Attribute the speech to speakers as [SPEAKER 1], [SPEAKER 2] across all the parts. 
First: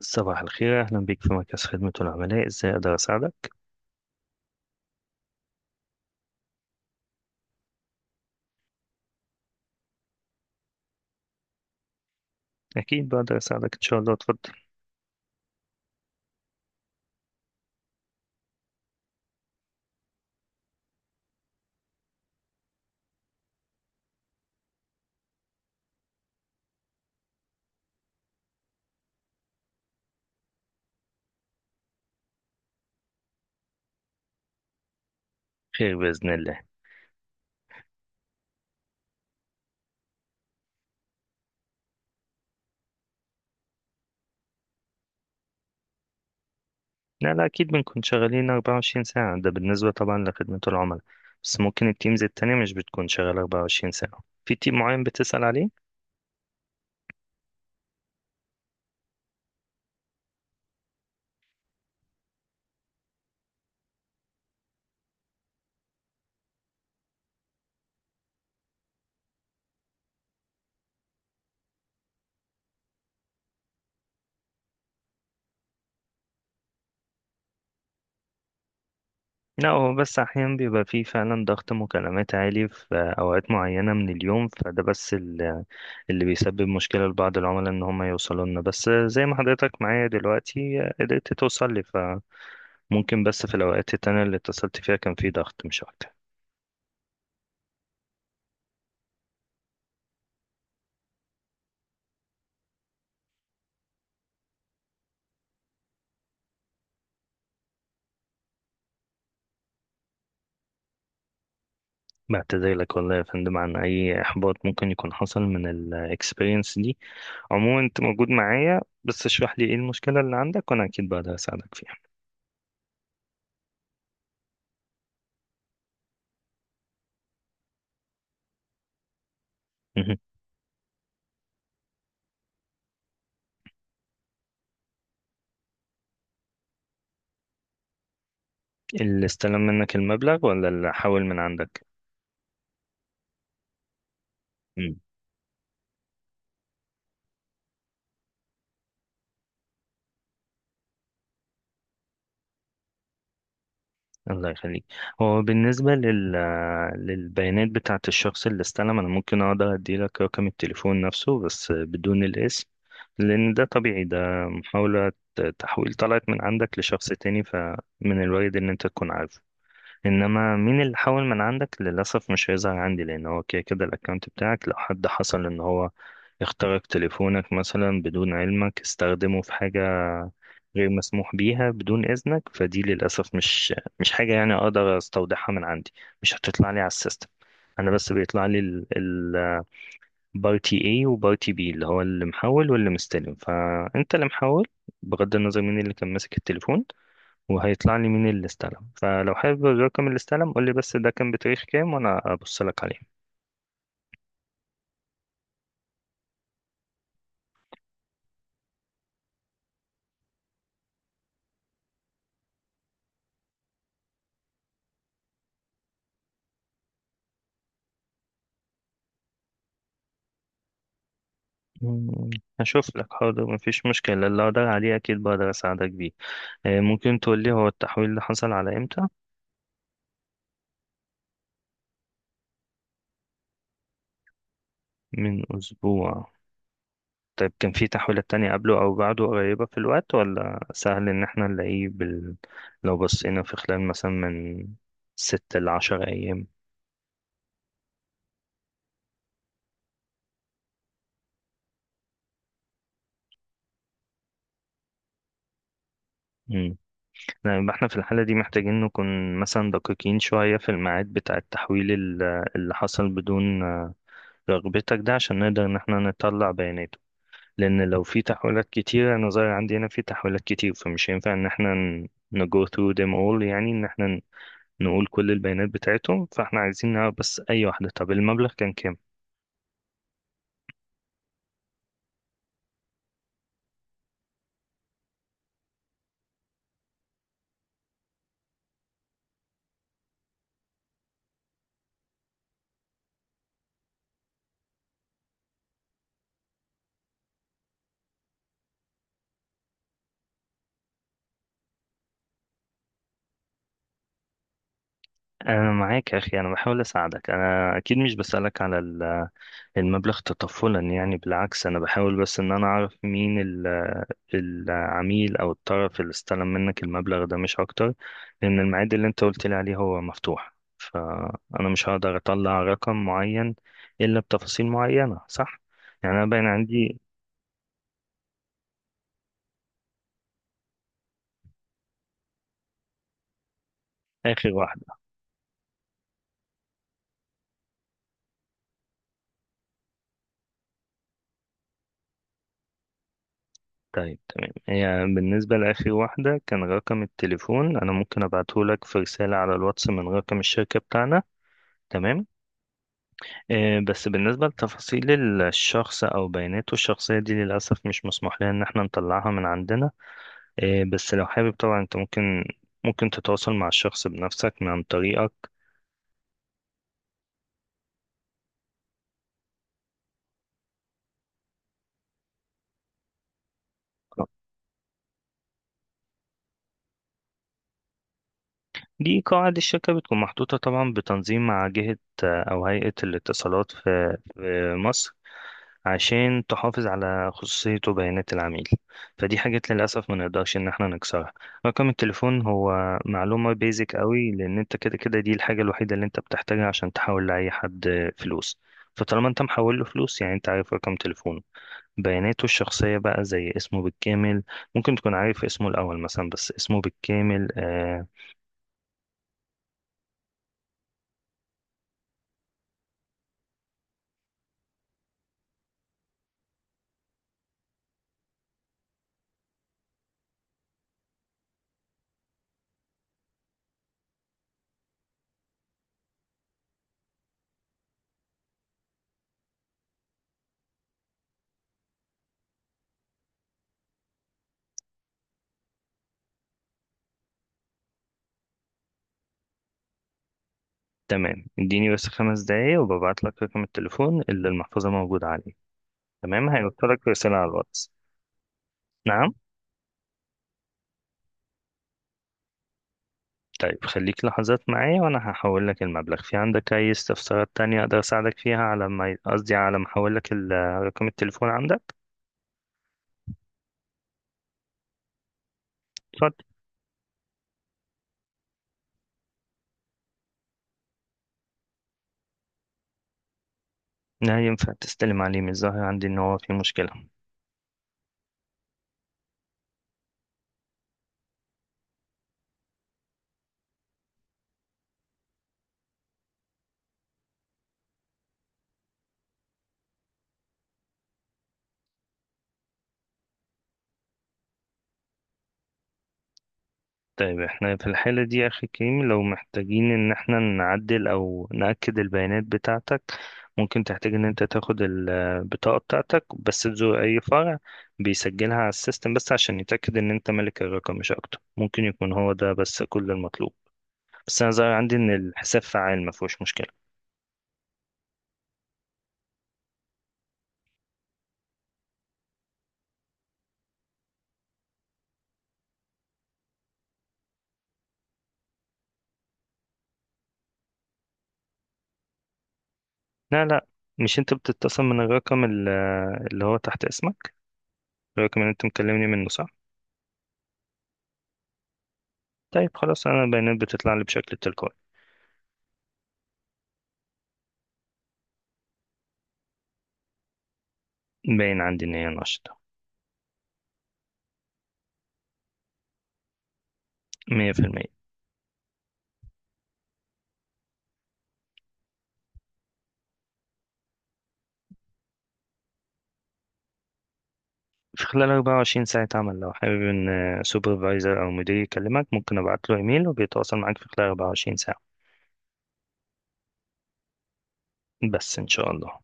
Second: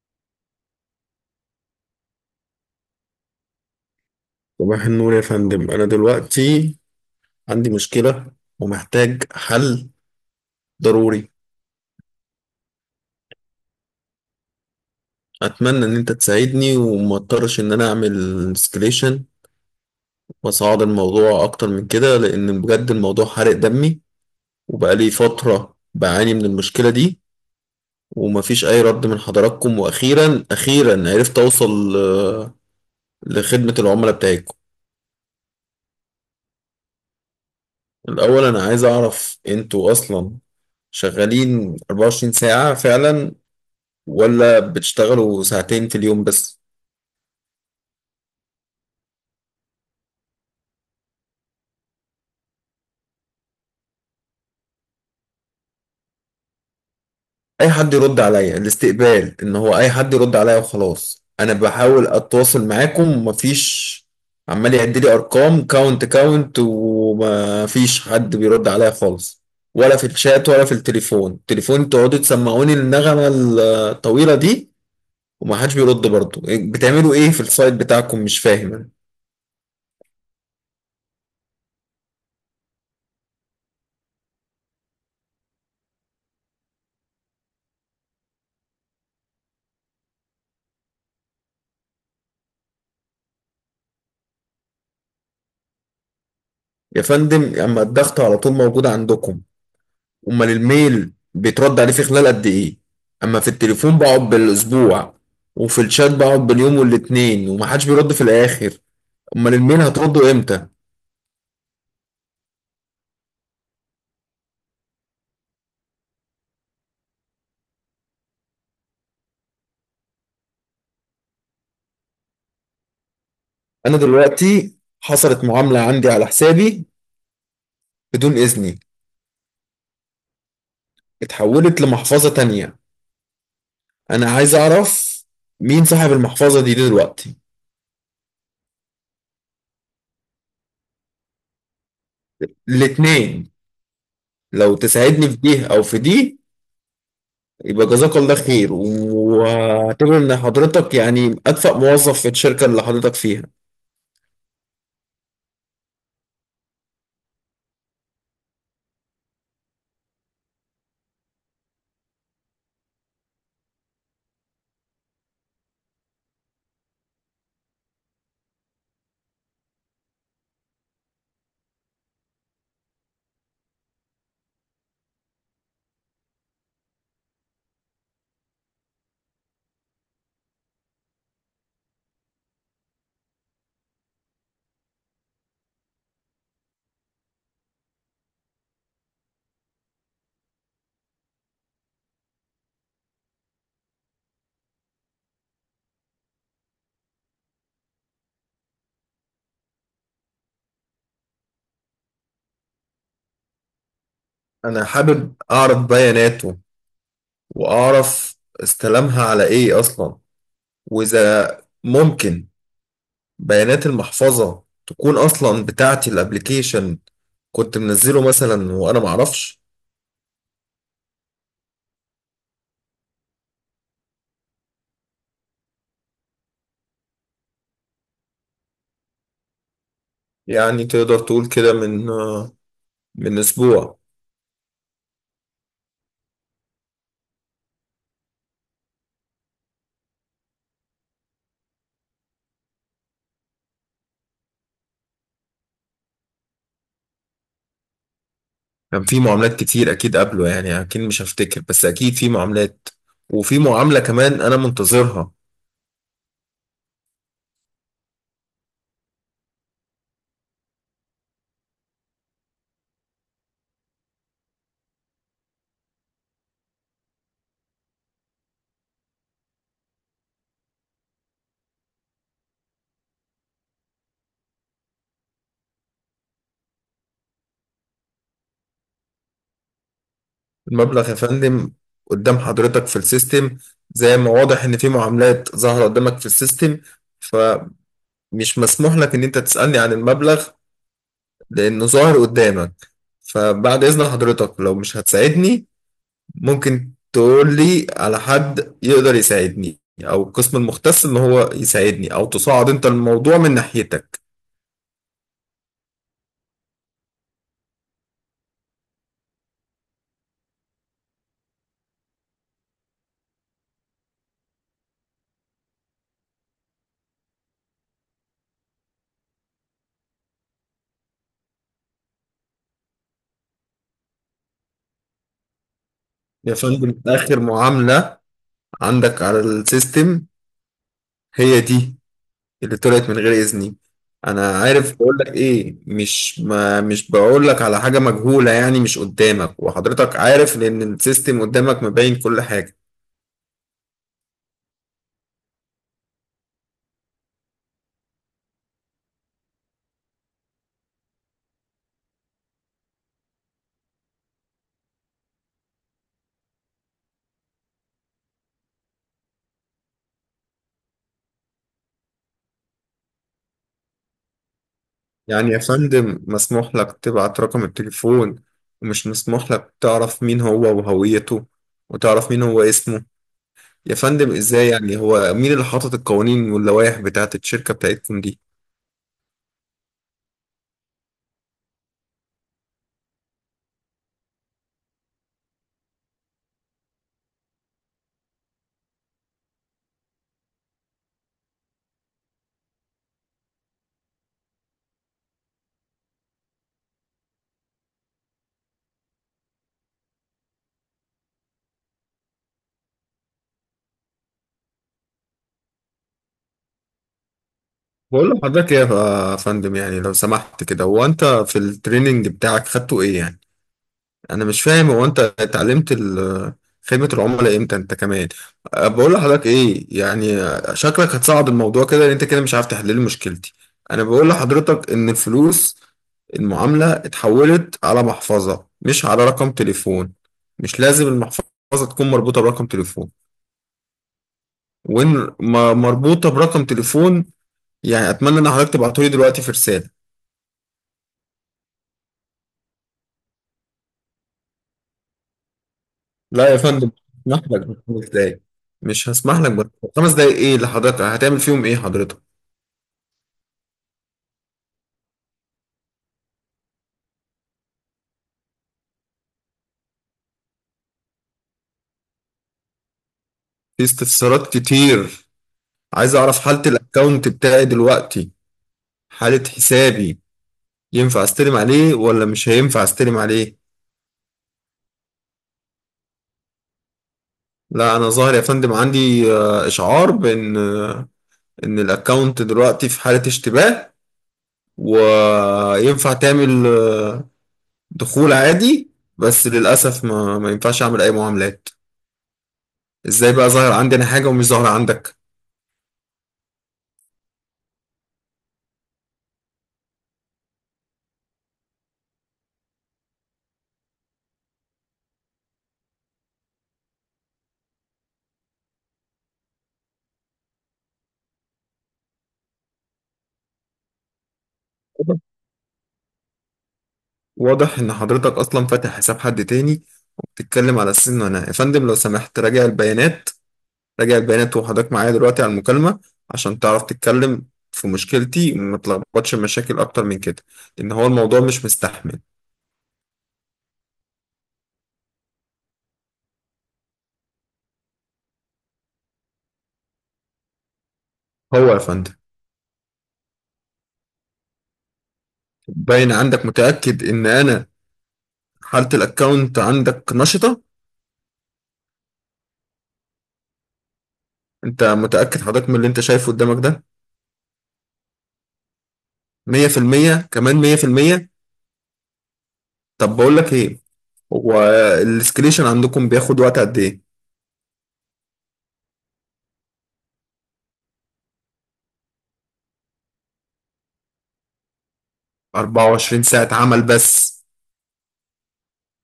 [SPEAKER 1] صباح الخير، أهلا بك في مركز خدمة العملاء. إزاي أقدر أساعدك؟
[SPEAKER 2] صباح النور يا فندم، أنا دلوقتي عندي مشكلة ومحتاج حل ضروري.
[SPEAKER 1] أكيد بقدر أساعدك إن شاء الله، اتفضل.
[SPEAKER 2] أتمنى إن أنت تساعدني وما اضطرش إن أنا أعمل اسكليشن وأصعد الموضوع أكتر من كده، لأن بجد الموضوع حرق دمي وبقالي فترة بعاني من المشكلة دي ومفيش أي رد من حضراتكم. وأخيرا أخيرا عرفت أوصل لخدمة العملاء بتاعتكم.
[SPEAKER 1] خير بإذن الله.
[SPEAKER 2] الأول أنا عايز أعرف، أنتوا أصلا شغالين 24 ساعة فعلا ولا بتشتغلوا ساعتين في اليوم بس؟
[SPEAKER 1] لا لا، أكيد بنكون شغالين 24 ساعة، ده بالنسبة طبعا لخدمة العملاء، بس ممكن التيمز التانية مش بتكون شغالة 24 ساعة. في تيم معين بتسأل عليه؟
[SPEAKER 2] اي حد يرد عليا الاستقبال، ان هو اي حد يرد عليا وخلاص. انا بحاول اتواصل معاكم، مفيش، عمال يعد لي ارقام كاونت، ومفيش حد بيرد عليا خالص، ولا في الشات ولا في التليفون تقعدوا تسمعوني النغمة الطويلة دي ومحدش بيرد برضه. إيه، بتعملوا ايه في السايت بتاعكم؟ مش فاهم أنا.
[SPEAKER 1] لا، هو بس أحيانا بيبقى فيه فعلا ضغط مكالمات عالي في أوقات معينة من اليوم، فده بس اللي بيسبب مشكلة لبعض العملاء إن هم يوصلوا لنا، بس زي ما حضرتك معايا دلوقتي قدرت توصل لي. ممكن بس في الأوقات التانية اللي اتصلت فيها كان في ضغط، مش أكتر.
[SPEAKER 2] يا فندم، اما الضغط على طول موجود عندكم، امال الميل بيترد عليه في خلال قد ايه؟ اما في التليفون بقعد بالاسبوع، وفي الشات بقعد باليوم والاتنين ومحدش بيرد في الاخر. امال الميل هترده امتى؟
[SPEAKER 1] بعتذر لك والله يا فندم عن أي إحباط ممكن يكون حصل من الإكسبيرينس دي. عموما أنت موجود معايا، بس اشرح لي إيه المشكلة اللي عندك وأنا أكيد بقدر أساعدك فيها.
[SPEAKER 2] انا دلوقتي حصلت معاملة عندي على حسابي بدون اذني،
[SPEAKER 1] مهم.
[SPEAKER 2] اتحولت لمحفظة تانية. انا عايز اعرف مين صاحب المحفظة دي دلوقتي.
[SPEAKER 1] اللي استلم منك المبلغ ولا اللي حاول من عندك؟
[SPEAKER 2] الاتنين، لو تساعدني في دي او في دي يبقى جزاك الله خير، واعتبر ان حضرتك يعني اكفأ موظف في الشركة اللي حضرتك فيها.
[SPEAKER 1] الله يخليك. هو بالنسبة للبيانات بتاعة الشخص اللي استلم، أنا ممكن أقدر أديلك رقم التليفون نفسه بس بدون الاسم، لأن ده طبيعي، ده محاولة تحويل طلعت من عندك لشخص تاني، فمن الوارد إن أنت تكون عارفه. إنما مين اللي حول من عندك، للأسف مش هيظهر عندي، لأن هو كده كده الأكونت بتاعك لو حد حصل إن هو اخترق تليفونك مثلا بدون علمك، استخدمه في حاجة غير مسموح بيها بدون إذنك، فدي للأسف مش حاجة يعني أقدر أستودعها من عندي، مش هتطلع لي على السيستم. أنا بس بيطلع لي البارتي A وبارتي B، اللي هو اللي محول واللي مستلم، فأنت اللي محول بغض النظر مين اللي كان ماسك التليفون، وهيطلع لي مين اللي استلم. فلو حابب الرقم اللي استلم قول لي بس ده كان بتاريخ كام وأنا أبص لك عليه.
[SPEAKER 2] انا حابب اعرف بياناته، واعرف استلمها على ايه اصلا، واذا ممكن بيانات المحفظة تكون اصلا بتاعتي، الابليكيشن كنت منزله مثلا وانا معرفش.
[SPEAKER 1] مم، هشوف لك، حاضر، مفيش مشكلة، اللي أقدر عليه أكيد بقدر أساعدك بيه. ممكن تقول لي هو التحويل اللي حصل على إمتى؟
[SPEAKER 2] يعني تقدر تقول كده، من اسبوع.
[SPEAKER 1] من أسبوع. طيب كان في تحويلات تانية قبله أو بعده قريبة في الوقت، ولا سهل إن احنا نلاقيه لو بصينا في خلال مثلا من ست لعشر أيام؟
[SPEAKER 2] كان في معاملات كتير اكيد قبله، يعني اكيد مش هفتكر، بس اكيد في معاملات، وفي معاملة كمان انا منتظرها.
[SPEAKER 1] مم. لا، يبقى احنا في الحالة دي محتاجين نكون مثلا دقيقين شوية في الميعاد بتاع التحويل اللي حصل بدون رغبتك، ده عشان نقدر إن احنا نطلع بياناته، لأن لو في تحويلات كتير، أنا ظاهر عندي هنا في تحويلات كتير، فمش هينفع إن احنا ن go through them all، يعني إن احنا نقول كل البيانات بتاعتهم. فاحنا عايزين نعرف بس اي واحدة، طب المبلغ كان كام.
[SPEAKER 2] المبلغ يا فندم قدام حضرتك في السيستم، زي ما واضح ان في معاملات ظاهرة قدامك في السيستم، فمش مسموح لك ان انت تسألني عن المبلغ لانه ظاهر قدامك. فبعد اذن حضرتك، لو مش هتساعدني، ممكن تقول لي على حد يقدر يساعدني، او القسم المختص ان هو يساعدني، او تصعد انت الموضوع من ناحيتك.
[SPEAKER 1] انا معاك يا اخي، انا بحاول اساعدك، انا اكيد مش بسألك على المبلغ تطفلا يعني، بالعكس انا بحاول بس ان انا اعرف مين العميل او الطرف اللي استلم منك المبلغ ده، مش اكتر. لان الميعاد اللي انت قلت لي عليه هو مفتوح، فانا مش هقدر اطلع رقم معين الا بتفاصيل معينة، صح؟ يعني انا باين
[SPEAKER 2] يا
[SPEAKER 1] عندي
[SPEAKER 2] فندم، اخر معاملة عندك على السيستم هي دي، اللي طلعت من غير إذني.
[SPEAKER 1] اخر
[SPEAKER 2] أنا
[SPEAKER 1] واحدة.
[SPEAKER 2] عارف، بقول لك إيه، مش ما مش بقول لك على حاجة مجهولة. يعني مش قدامك؟ وحضرتك عارف، لأن السيستم قدامك مبين كل حاجة.
[SPEAKER 1] طيب تمام، هي بالنسبة لآخر واحدة كان رقم التليفون، أنا ممكن أبعتهولك في رسالة على الواتس من رقم الشركة بتاعنا، تمام. آه بس بالنسبة لتفاصيل الشخص أو بياناته الشخصية دي، للأسف مش مسموح لنا إن احنا نطلعها من عندنا. آه بس لو حابب طبعا أنت ممكن تتواصل مع الشخص بنفسك من عن طريقك.
[SPEAKER 2] يعني يا فندم، مسموح لك تبعت رقم التليفون، ومش مسموح لك تعرف مين هو وهويته، وتعرف مين هو اسمه؟ يا فندم إزاي؟ يعني هو مين اللي حاطط القوانين واللوائح بتاعت الشركة بتاعتكم دي؟
[SPEAKER 1] دي قواعد الشركة، بتكون محطوطة طبعا بتنظيم مع جهة، أو هيئة الاتصالات في مصر، عشان تحافظ على خصوصية وبيانات العميل، فدي حاجات للأسف ما نقدرش إن احنا نكسرها. رقم التليفون هو معلومة بيزك قوي، لأن انت كده كده دي الحاجة الوحيدة اللي انت بتحتاجها عشان تحول لأي حد فلوس، فطالما انت محول له فلوس يعني انت عارف رقم تليفونه. بياناته الشخصية بقى زي اسمه بالكامل، ممكن تكون عارف اسمه الأول مثلا، بس اسمه بالكامل آه.
[SPEAKER 2] بقول لحضرتك يا فندم، يعني لو سمحت كده، هو أنت في التريننج بتاعك خدته إيه يعني؟ انا مش فاهم، هو انت اتعلمت خدمة العملاء امتى انت كمان؟ بقول لحضرتك ايه يعني، شكلك هتصعد الموضوع كده، لان انت كده مش عارف تحل لي مشكلتي. انا بقول لحضرتك ان الفلوس، المعاملة، اتحولت على محفظة مش على رقم تليفون. مش لازم المحفظة تكون مربوطة برقم تليفون. وان مربوطة برقم تليفون، يعني اتمنى ان حضرتك تبعته لي دلوقتي في رسالة.
[SPEAKER 1] تمام، اديني بس خمس دقايق وببعت لك رقم التليفون اللي المحفظة موجودة عليه،
[SPEAKER 2] لا
[SPEAKER 1] تمام،
[SPEAKER 2] يا فندم،
[SPEAKER 1] هيوصلك رسالة
[SPEAKER 2] مش هسمح
[SPEAKER 1] على
[SPEAKER 2] لك
[SPEAKER 1] الواتس.
[SPEAKER 2] بخمس دقايق، مش
[SPEAKER 1] نعم؟
[SPEAKER 2] هسمح لك بخمس دقايق. ايه اللي حضرتك هتعمل فيهم؟ ايه حضرتك؟
[SPEAKER 1] طيب خليك لحظات معايا وانا هحول لك المبلغ. في عندك اي استفسارات تانية اقدر اساعدك فيها على ما قصدي على ما احول لك رقم التليفون عندك؟
[SPEAKER 2] في استفسارات كتير. عايز
[SPEAKER 1] اتفضل.
[SPEAKER 2] اعرف حالة الاكونت بتاعي دلوقتي، حالة حسابي. ينفع استلم عليه ولا مش هينفع استلم عليه؟
[SPEAKER 1] لا، ينفع تستلم عليه، من الظاهر عندي ان هو في مشكلة.
[SPEAKER 2] لا انا ظاهر يا فندم عندي اشعار بان ان الاكونت دلوقتي في حالة اشتباه، وينفع تعمل دخول عادي، بس للاسف ما ينفعش اعمل اي معاملات. ازاي بقى ظاهر عندي انا حاجة ومش ظاهرة عندك؟
[SPEAKER 1] طيب احنا في الحالة دي يا اخي كريم، لو محتاجين ان احنا نعدل او نأكد البيانات بتاعتك، ممكن تحتاج ان انت تاخد البطاقة بتاعتك بس تزور اي فرع، بيسجلها على السيستم بس عشان يتأكد ان انت مالك الرقم، مش اكتر، ممكن يكون هو ده بس كل المطلوب. بس انا ظاهر عندي ان الحساب فعال، ما فيهوش مشكله.
[SPEAKER 2] واضح إن حضرتك أصلا فاتح حساب حد تاني، وبتتكلم على السن. وأنا يا فندم لو سمحت راجع البيانات، راجع البيانات وحضرتك معايا دلوقتي على المكالمة، عشان تعرف تتكلم في مشكلتي وما تلخبطش مشاكل أكتر من كده، لأن هو الموضوع مش مستحمل.
[SPEAKER 1] لا، مش انت بتتصل من الرقم اللي هو تحت اسمك، الرقم اللي انت مكلمني منه، صح؟
[SPEAKER 2] هو يا فندم.
[SPEAKER 1] طيب خلاص، انا البيانات بتطلع لي بشكل تلقائي.
[SPEAKER 2] باين عندك، متأكد إن أنا حالة الأكاونت عندك نشطة؟
[SPEAKER 1] باين عندي ان هي نشطه،
[SPEAKER 2] أنت متأكد حضرتك من اللي أنت شايفه قدامك ده؟
[SPEAKER 1] 100% في المية.
[SPEAKER 2] 100% كمان 100%؟ طب بقول لك إيه، هو الاسكليشن عندكم بياخد وقت قد إيه؟
[SPEAKER 1] في خلال 24 ساعة عمل. لو حابب إن سوبرفايزر أو مدير يكلمك، ممكن أبعت له إيميل وبيتواصل معاك في خلال 24 ساعة،
[SPEAKER 2] 24 ساعة عمل بس؟
[SPEAKER 1] بس إن شاء الله.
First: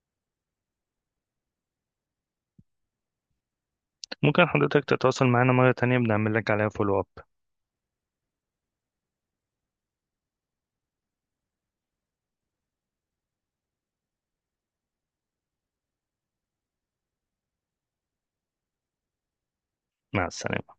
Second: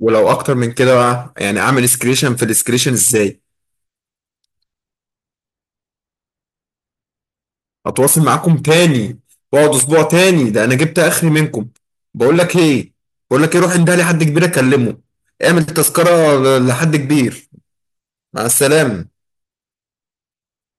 [SPEAKER 2] ولو اكتر من كده بقى يعني، اعمل اسكريشن في الاسكريشن ازاي؟
[SPEAKER 1] ممكن حضرتك تتواصل معانا مرة تانية، بنعمل لك عليها فولو أب.
[SPEAKER 2] هتواصل معاكم تاني واقعد اسبوع تاني؟ ده انا جبت اخري منكم. بقول لك ايه، بقول لك ايه، روح عندها لحد كبير اكلمه، اعمل تذكرة لحد كبير. مع السلامة.
[SPEAKER 1] مع السلامة.